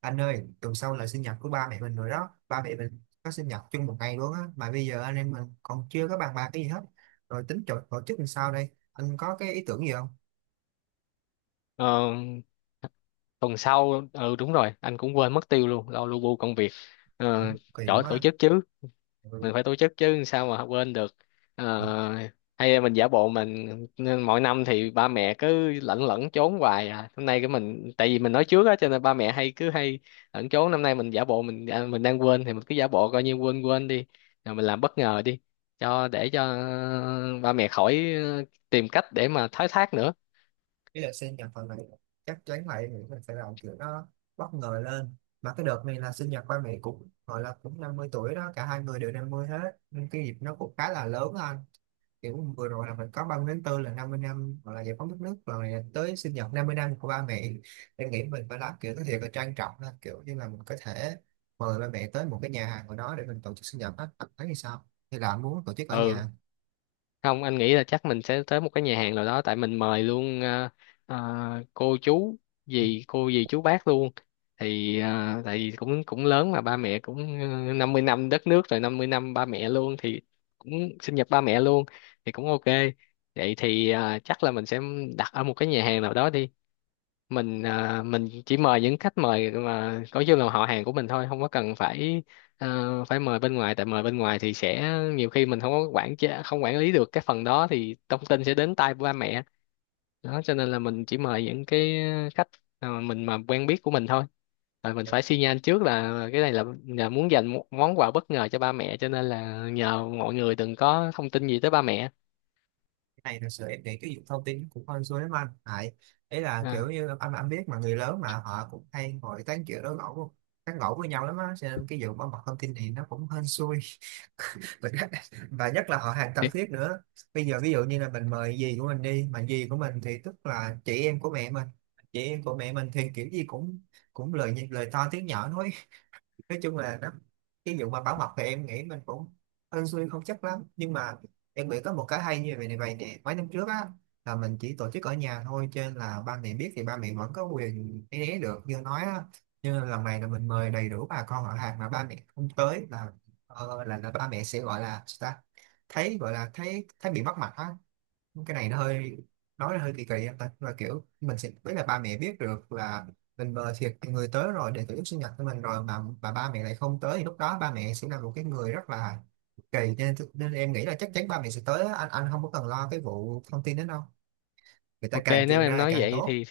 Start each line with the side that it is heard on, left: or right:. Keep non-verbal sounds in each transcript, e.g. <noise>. right: Anh ơi, tuần sau là sinh nhật của ba mẹ mình rồi đó. Ba mẹ mình có sinh nhật chung một ngày luôn á, mà bây giờ anh em mình còn chưa có bàn bạc cái gì hết. Rồi tính tổ chức làm sao đây, anh có cái ý tưởng gì không?
left: Ờ, Tuần sau, ừ, đúng rồi, anh cũng quên mất tiêu luôn, lo lu bu công việc. ờ,
right: Cũng kỳ
left: Chỗ tổ
right: quá.
left: chức chứ,
right: Ừ.
left: mình phải tổ chức chứ sao mà quên được. Ờ, Hay là mình giả bộ mình, nên mỗi năm thì ba mẹ cứ lẩn lẩn trốn hoài, à hôm nay cái mình, tại vì mình nói trước á cho nên ba mẹ hay, cứ hay lẩn trốn. Năm nay mình giả bộ mình, mình đang quên thì mình cứ giả bộ coi như quên quên đi, rồi mình làm bất ngờ đi, cho để cho, ừ, ba mẹ khỏi tìm cách để mà thoái thác nữa.
right: Cái là sinh nhật phần này chắc chắn lại nghĩ mình phải làm kiểu nó bất ngờ lên. Mà cái đợt này là sinh nhật ba mẹ cũng gọi là cũng 50 tuổi đó, cả hai người đều 50 hết, nên cái dịp nó cũng khá là lớn á anh. Kiểu vừa rồi là mình có 30 tháng tư là 50 năm hoặc là giải phóng đất nước rồi, này tới sinh nhật 50 năm của ba mẹ. Em nghĩ mình phải làm kiểu có thiệt là trang trọng, là kiểu như là mình có thể mời ba mẹ tới một cái nhà hàng của nó để mình tổ chức sinh nhật á, bạn thấy như sao? Hay là muốn tổ chức ở
left: Ừ,
right: nhà?
left: không, anh nghĩ là chắc mình sẽ tới một cái nhà hàng nào đó, tại mình mời luôn cô chú dì, cô dì chú bác luôn, thì tại vì cũng cũng lớn, mà ba mẹ cũng 50 năm đất nước rồi, 50 năm ba mẹ luôn, thì cũng sinh nhật ba mẹ luôn, thì cũng ok. Vậy thì chắc là mình sẽ đặt ở một cái nhà hàng nào đó đi. Mình chỉ mời những khách mời mà có chung là họ hàng của mình thôi, không có cần phải ờ, phải mời bên ngoài. Tại mời bên ngoài thì sẽ nhiều khi mình không có quản chế, không quản lý được cái phần đó, thì thông tin sẽ đến tai ba mẹ đó, cho nên là mình chỉ mời những cái khách mà mình mà quen biết của mình thôi, rồi mình phải xi nhan trước là cái này là muốn dành một món quà bất ngờ cho ba mẹ, cho nên là nhờ mọi người đừng có thông tin gì tới ba mẹ.
right: Cái này thật sự em nghĩ cái việc thông tin cũng hơi rối lắm anh, tại ấy là
left: à,
right: kiểu như anh biết, mà người lớn mà họ cũng hay ngồi tán chuyện đó, tán gẫu với nhau lắm á, cho nên cái vụ bảo mật thông tin này nó cũng hên xui mình <laughs> và nhất là họ hàng thân
left: thì-
right: thiết nữa. Bây giờ ví dụ như là mình mời dì của mình đi, mà dì của mình thì tức là chị em của mẹ mình, chị em của mẹ mình thì kiểu gì cũng cũng lời nhị- lời to tiếng nhỏ nói chung là nó, cái vụ mà bảo mật thì em nghĩ mình cũng hên xui không chắc lắm, nhưng mà em nghĩ có một cái hay như vậy này vậy nè, mấy năm trước á là mình chỉ tổ chức ở nhà thôi, cho nên là ba mẹ biết thì ba mẹ vẫn có quyền né né được như nói á. Nhưng mà lần này là mình mời đầy đủ bà con họ hàng mà ba mẹ không tới là ba mẹ sẽ gọi là sao ta, thấy gọi là thấy thấy bị mất mặt á. Cái này nó hơi nói là hơi kỳ kỳ em ta, là kiểu mình sẽ biết là ba mẹ biết được là mình mời thiệt người tới rồi để tổ chức sinh nhật của mình rồi, mà ba mẹ lại không tới thì lúc đó ba mẹ sẽ là một cái người rất là kỳ, nên nên em nghĩ là chắc chắn ba mẹ sẽ tới á. Anh không có cần lo cái vụ thông tin đó đâu, người ta
left: ok,
right: càng
left: nếu
right: truyền
left: em
right: ra thì
left: nói
right: càng
left: vậy
right: tốt.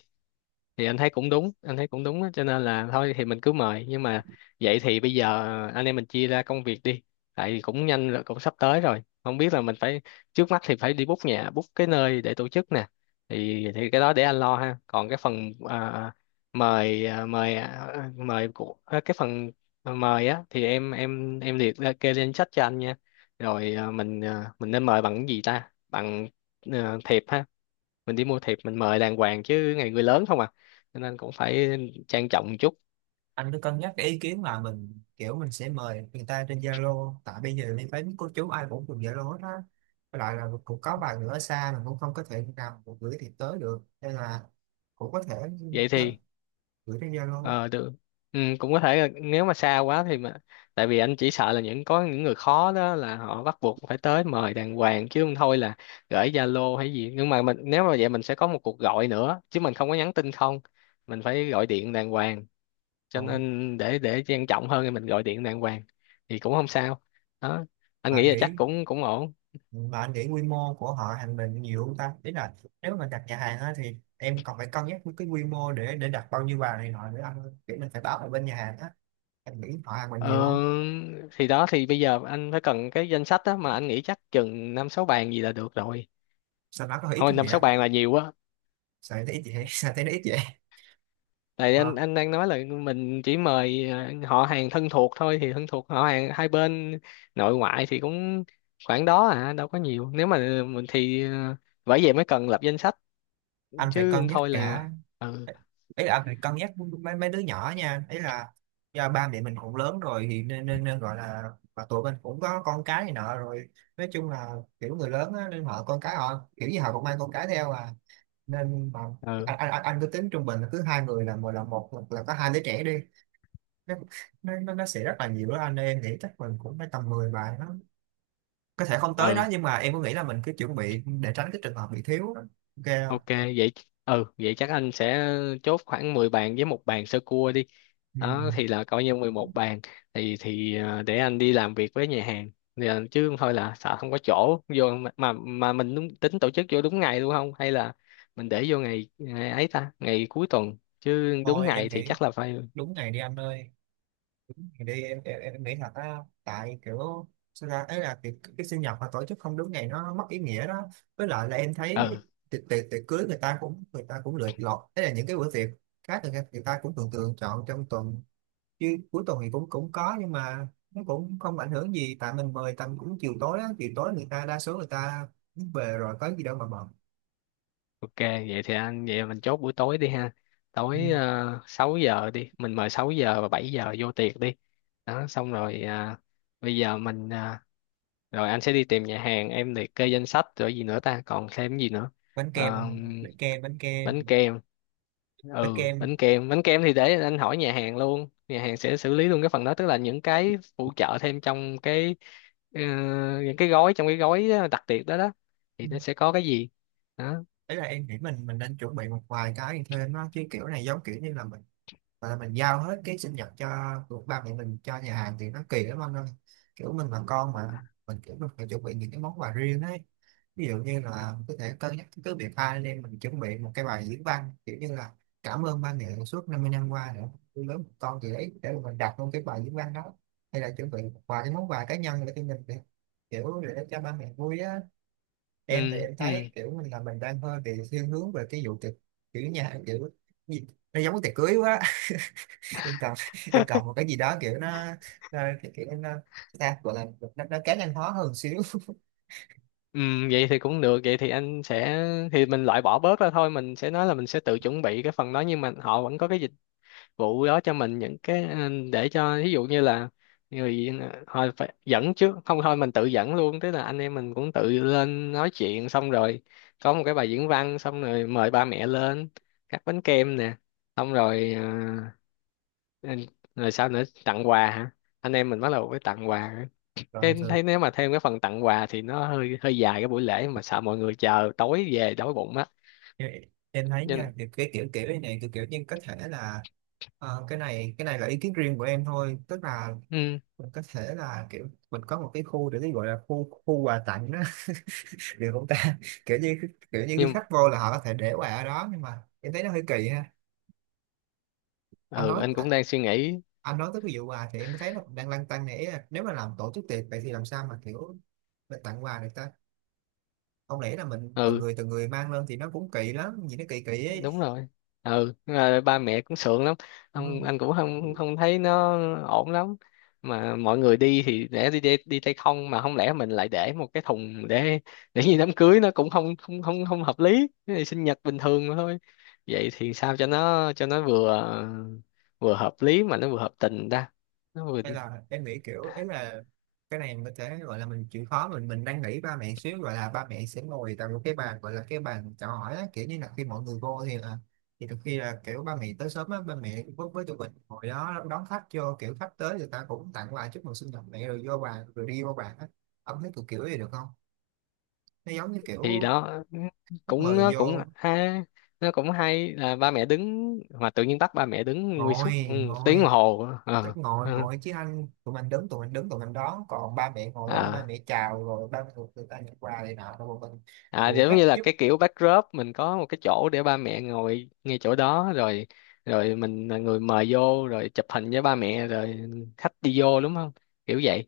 left: thì anh thấy cũng đúng, anh thấy cũng đúng á, cho nên là thôi thì mình cứ mời, nhưng mà vậy thì bây giờ anh em mình chia ra công việc đi. Tại vì cũng nhanh rồi, cũng sắp tới rồi, không biết là mình phải, trước mắt thì phải đi book nhà, book cái nơi để tổ chức nè, thì cái đó để anh lo ha. Còn cái phần mời mời của cái phần mời á, thì em liệt ra kê lên sách cho anh nha. Rồi mình nên mời bằng cái gì ta, bằng thiệp ha, mình đi mua thiệp mình mời đàng hoàng chứ, ngày người lớn không à, cho nên cũng phải trang trọng một chút.
right: Anh cứ cân nhắc cái ý kiến là mình kiểu mình sẽ mời người ta trên Zalo, tại bây giờ mình thấy cô chú ai cũng dùng Zalo hết á. Với lại là cũng có vài người ở xa mình cũng không có thể nào mà gửi thiệp tới được, nên là cũng có thể
left: Vậy thì
right: gửi trên Zalo
left: ờ được. Ừ, cũng có thể là nếu mà xa quá thì mà, tại vì anh chỉ sợ là những có những người khó đó là họ bắt buộc phải tới mời đàng hoàng, chứ không thôi là gửi Zalo hay gì. Nhưng mà mình nếu mà vậy mình sẽ có một cuộc gọi nữa, chứ mình không có nhắn tin không, mình phải gọi điện đàng hoàng, cho
right: còn.
left: nên để trang trọng hơn thì mình gọi điện đàng hoàng, thì cũng không sao đó. Anh
right: mà anh
left: nghĩ là chắc
right: nghĩ
left: cũng cũng ổn.
right: mà anh nghĩ quy mô của họ hàng mình nhiều không ta, ý là nếu mà đặt nhà hàng á thì em còn phải cân nhắc với cái quy mô để đặt bao nhiêu bàn này nọ nữa anh ơi. Kiểu mình phải báo ở bên nhà hàng á, em nghĩ họ hàng mình nhiều
left: Ờ,
right: không,
left: thì đó, thì bây giờ anh phải cần cái danh sách á, mà anh nghĩ chắc chừng năm sáu bàn gì là được rồi.
right: sao nó có ít
left: Thôi
right: không
left: năm
right: vậy
left: sáu
right: á,
left: bàn là nhiều quá.
right: sao thấy ít vậy <laughs> sao thấy nó ít vậy.
left: Tại anh
right: Ờ.
left: anh đang nói là mình chỉ mời họ hàng thân thuộc thôi, thì thân thuộc họ hàng hai bên nội ngoại thì cũng khoảng đó à, đâu có nhiều. Nếu mà mình thì bởi vậy mới cần lập danh sách,
right: Anh phải
left: chứ
right: cân
left: không
right: nhắc
left: thôi là,
right: cả,
left: ừ,
right: ý là anh phải cân nhắc mấy mấy đứa nhỏ nha, ý là do ba mẹ mình cũng lớn rồi thì nên nên, nên gọi là, mà tụi mình cũng có con cái này nọ rồi, nói chung là kiểu người lớn á, nên họ con cái họ kiểu gì họ cũng mang con cái theo à. Nên mà anh
left: ừ,
right: anh, anh anh cứ tính trung bình là cứ hai người là một là có hai đứa trẻ đi, nó nó sẽ rất là nhiều đó anh ơi. Em nghĩ chắc mình cũng phải tầm 10 bài nó có thể không tới
left: ừ.
right: đó, nhưng mà em có nghĩ là mình cứ chuẩn bị để tránh cái trường hợp bị thiếu đó. Ok
left: Ok
right: không?
left: vậy, ừ, vậy chắc anh sẽ chốt khoảng 10 bàn với 1 bàn sơ cua đi.
right: Ừ.
left: Đó thì là coi như 11 bàn, thì để anh đi làm việc với nhà hàng. Thì, ờ, chứ không thôi là sợ không có chỗ vô, mà mình đúng, tính tổ chức vô đúng ngày luôn không, hay là mình để vô ngày, ngày ấy ta, ngày cuối tuần chứ đúng
right: Thôi
left: ngày
right: em
left: thì
right: nghĩ
left: chắc là phải.
right: đúng ngày đi anh ơi, ngày đi em nghĩ thật á. Tại kiểu sao ra ấy là cái sinh nhật mà tổ chức không đúng ngày nó mất ý nghĩa đó. Với lại là em thấy
left: Ừ,
right: tiệc tiệc tiệc cưới người ta cũng lựa lọt, ấy là những cái bữa tiệc khác người ta cũng thường thường chọn trong tuần, chứ cuối tuần thì cũng cũng có, nhưng mà nó cũng không ảnh hưởng gì, tại mình mời tầm cũng chiều tối á, chiều tối người ta đa số người ta về rồi, có gì đâu mà bận.
left: ok, vậy thì anh, vậy mình chốt buổi tối đi ha.
right: Ừ.
left: Tối, 6 giờ đi, mình mời 6 giờ và 7 giờ vô tiệc đi. Đó xong rồi bây giờ rồi anh sẽ đi tìm nhà hàng, em liệt kê danh sách, rồi gì nữa ta, còn thêm gì nữa.
right: Bánh kem
left: Ờ,
right: anh ơi, bánh kem bánh
left: Bánh
right: kem
left: kem,
right: bánh
left: ừ,
right: kem.
left: bánh kem thì để anh hỏi nhà hàng luôn, nhà hàng sẽ xử lý luôn cái phần đó, tức là những cái phụ trợ thêm trong cái, ờ, những cái gói, trong cái gói đặc biệt đó đó, thì nó sẽ có cái gì đó.
right: Đấy là em nghĩ mình nên chuẩn bị một vài cái thêm á, chứ kiểu này giống kiểu như là mình gọi là mình giao hết cái sinh nhật cho của ba mẹ mình cho nhà hàng thì nó kỳ lắm anh ơi. Kiểu mình là con mà, mình kiểu mình phải chuẩn bị những cái món quà riêng ấy, ví dụ như là có thể cân nhắc cứ việc hai anh em mình chuẩn bị một cái bài diễn văn, kiểu như là cảm ơn ba mẹ suốt 50 năm qua nữa nuôi lớn một con gì đấy, để mà mình đặt luôn cái bài diễn văn đó, hay là chuẩn bị một vài cái món quà cá nhân để cho mình, kiểu để cho ba mẹ vui á. Em thì
left: Ừ,
right: em
left: ừ,
right: thấy kiểu mình là mình đang hơi bị thiên hướng về cái vụ tiệc, kiểu nhà kiểu gì? Nó giống cái tiệc cưới quá <laughs> em cần em cần một cái gì đó kiểu nó kiểu nó, sao gọi là nó cá nhân hóa hơn xíu.
left: ừ, vậy thì cũng được. Vậy thì anh sẽ, thì mình loại bỏ bớt ra thôi, mình sẽ nói là mình sẽ tự chuẩn bị cái phần đó, nhưng mà họ vẫn có cái vụ đó cho mình những cái để cho ví dụ như là người thôi phải dẫn trước, không thôi mình tự dẫn luôn, tức là anh em mình cũng tự lên nói chuyện xong rồi có một cái bài diễn văn, xong rồi mời ba mẹ lên cắt bánh kem nè, xong rồi ờ, rồi sao nữa, tặng quà hả. Anh em mình bắt đầu với tặng quà,
right: <laughs> Rồi
left: cái
right: thường
left: thấy nếu mà thêm cái phần tặng quà thì nó hơi hơi dài cái buổi lễ, mà sợ mọi người chờ tối về đói bụng á.
right: em em thấy
left: Nhưng,
right: nha, thì cái kiểu kiểu này này kiểu kiểu nhưng có thể là, cái này là ý kiến riêng của em thôi, tức là
left: ừ,
right: mình có thể là kiểu mình có một cái khu để cái gọi là khu khu quà tặng đó <laughs> được không ta? Kiểu như khi
left: nhưng,
right: khách vô là họ có thể để quà ở đó, nhưng mà em thấy nó hơi kỳ ha. anh
left: ừ,
right: nói
left: anh cũng đang suy nghĩ.
right: anh nói tới cái vụ quà thì em thấy nó cũng đang lăn tăn nè, ý là nếu mà làm tổ chức tiệc vậy thì làm sao mà kiểu mình tặng quà được ta? Không lẽ là mình
left: Ừ,
right: từng người mang lên thì nó cũng kỳ lắm, nhìn nó kỳ kỳ ấy.
left: đúng rồi, ừ, ba mẹ cũng sượng lắm,
right: Ừ.
left: ông anh cũng không không thấy nó ổn lắm, mà mọi người đi thì để đi đi, đi tay không, mà không lẽ mình lại để một cái thùng để như đám cưới nó cũng không không không không hợp lý. Cái này sinh nhật bình thường mà thôi. Vậy thì sao cho nó vừa, vừa hợp lý mà nó vừa hợp tình ta, nó vừa,
right: Hay là em nghĩ kiểu ấy là cái này mình có thể gọi là mình chịu khó mình đang nghĩ ba mẹ xíu, gọi là ba mẹ sẽ ngồi tại một cái bàn gọi là cái bàn chào hỏi á, kiểu như là khi mọi người vô thì là, thì đôi khi là kiểu ba mẹ tới sớm á, ba mẹ với tụi mình ngồi đó đón khách vô, kiểu khách tới người ta cũng tặng quà chúc mừng sinh nhật mẹ rồi vô bàn rồi đi vô bàn á. Ông thấy kiểu kiểu gì được không, nó giống như
left: thì
right: kiểu
left: đó
right: khách
left: cũng
right: mời
left: nó cũng
right: vô,
left: ha, nó cũng hay là ba mẹ đứng mà tự nhiên bắt ba mẹ đứng nguyên suốt
right: ngồi
left: một tiếng đồng
right: ngồi,
left: hồ. Ờ.
right: chắc ngồi
left: ờ.
right: ngồi chứ anh, tụi mình đứng tụi mình đón, còn ba mẹ ngồi đó là ba
left: à
right: mẹ chào rồi ba mẹ người ta nhận quà này nọ rồi bọn mình
left: À,
right: phụ
left: giống
right: trách
left: như là
right: giúp,
left: cái kiểu backdrop, mình có một cái chỗ để ba mẹ ngồi ngay chỗ đó rồi, rồi mình là người mời vô rồi chụp hình với ba mẹ rồi khách đi vô, đúng không, kiểu vậy.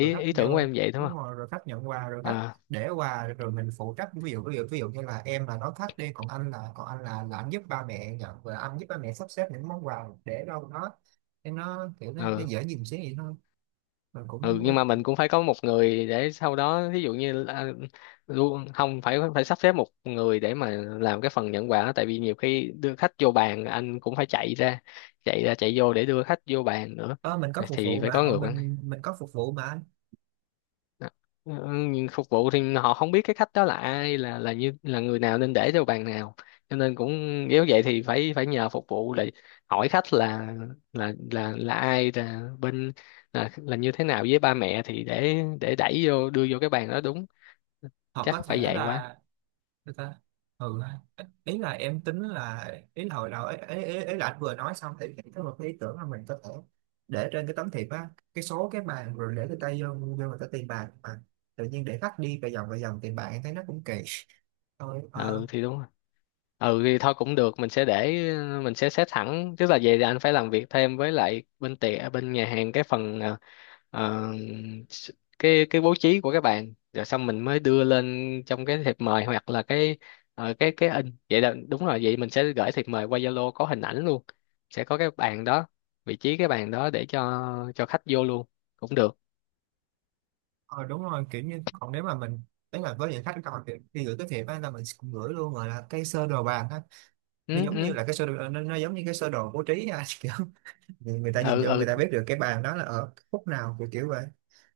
right: rồi khách
left: ý
right: vô.
left: tưởng của em vậy đúng
right: Đúng
left: không.
right: rồi, rồi khách nhận quà rồi khách
left: À,
right: để quà rồi mình phụ trách. Ví dụ như là em là nói khách đi, còn anh là anh giúp ba mẹ nhận và anh giúp ba mẹ sắp xếp những món quà để đâu, nó để nó kiểu nó
left: ừ,
right: dễ dìm xíu vậy thôi. Mình
left: ừ,
right: cũng
left: nhưng mà mình cũng phải có một người để sau đó, ví dụ như là- luôn không, phải phải sắp xếp một người để mà làm cái phần nhận quà, tại vì nhiều khi đưa khách vô bàn anh cũng phải chạy ra, chạy vô để đưa khách vô bàn nữa,
right: ờ, mình có phục
left: thì
right: vụ
left: phải
right: mà,
left: có người quản.
right: mình có phục vụ mà anh.
left: Đó. Ừ, nhưng phục vụ thì họ không biết cái khách đó là ai, là người nào nên để cho bàn nào, cho nên cũng nếu vậy thì phải phải nhờ phục vụ để hỏi khách là là ai, là bên, là như thế nào với ba mẹ thì để đẩy vô đưa vô cái bàn đó đúng.
right: Hoặc
left: Chắc
right: có
left: phải
right: thể
left: vậy quá.
right: là, thế ta? Ừ ha. Ý là em tính là, ý là hồi đầu ấy là anh vừa nói xong thì em có một cái ý tưởng là mình có thể để trên cái tấm thiệp á cái số cái bàn, rồi để cái tay vô vô người ta tiền bạc mà, tự nhiên để khách đi vài vòng tiền bạc em thấy nó cũng kỳ, thôi ờ
left: Ừ thì đúng, ừ thì thôi cũng được. Mình sẽ để, mình sẽ set thẳng, tức là vậy thì anh phải làm việc thêm với lại bên tiệm, bên nhà hàng cái phần, ờ, s- cái bố trí của các bạn rồi xong mình mới đưa lên trong cái thiệp mời hoặc là cái, cái in, vậy là đúng rồi. Vậy mình sẽ gửi thiệp mời qua Zalo có hình ảnh luôn, sẽ có cái bàn đó, vị trí cái bàn đó để cho khách vô luôn, cũng được.
right: ờ, Đúng rồi, kiểu như còn nếu mà mình, đấy là với những khách còn thì gửi cái thiệp á là mình cũng gửi luôn gọi là cái sơ đồ bàn á, nó
left: Ừ,
right: giống như
left: ừ,
right: là cái sơ đồ nó giống như cái sơ đồ bố trí á <laughs> nhưng người ta nhìn
left: ừ,
right: vô
left: ừ,
right: người ta biết được cái bàn đó là ở khúc nào kiểu kiểu vậy.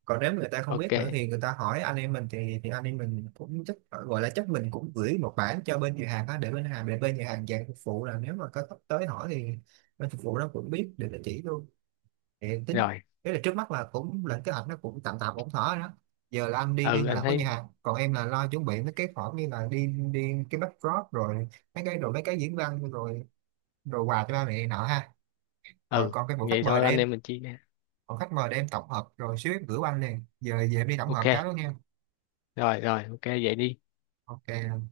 right: Còn nếu người ta không biết nữa
left: ok
right: thì người ta hỏi anh em mình thì anh em mình cũng chắc gọi là chắc mình cũng gửi một bản cho bên nhà hàng đó để bên nhà hàng dàn phục vụ là, nếu mà có khách tới hỏi thì bên phục vụ nó cũng biết để nó chỉ luôn. Thì tính
left: rồi.
right: thế là trước mắt là cũng lên kế hoạch nó cũng tạm tạm ổn thỏa rồi đó. Giờ là anh đi
left: Ừ
right: liên
left: anh
right: lạc với
left: thấy,
right: nhà hàng, còn em là lo chuẩn bị mấy cái khoản như là đi đi cái backdrop, rồi mấy cái đồ mấy cái diễn văn, rồi đồ quà cho ba mẹ nọ ha. Rồi
left: ừ
right: còn cái bộ
left: vậy
right: khách mời
left: thôi
right: để
left: anh
right: em,
left: em mình chia,
right: còn khách mời đem tổng hợp rồi xíu em gửi qua anh liền, giờ về em đi tổng hợp
left: ok,
right: cái đó nha.
left: rồi rồi, ok vậy đi.
right: Ok.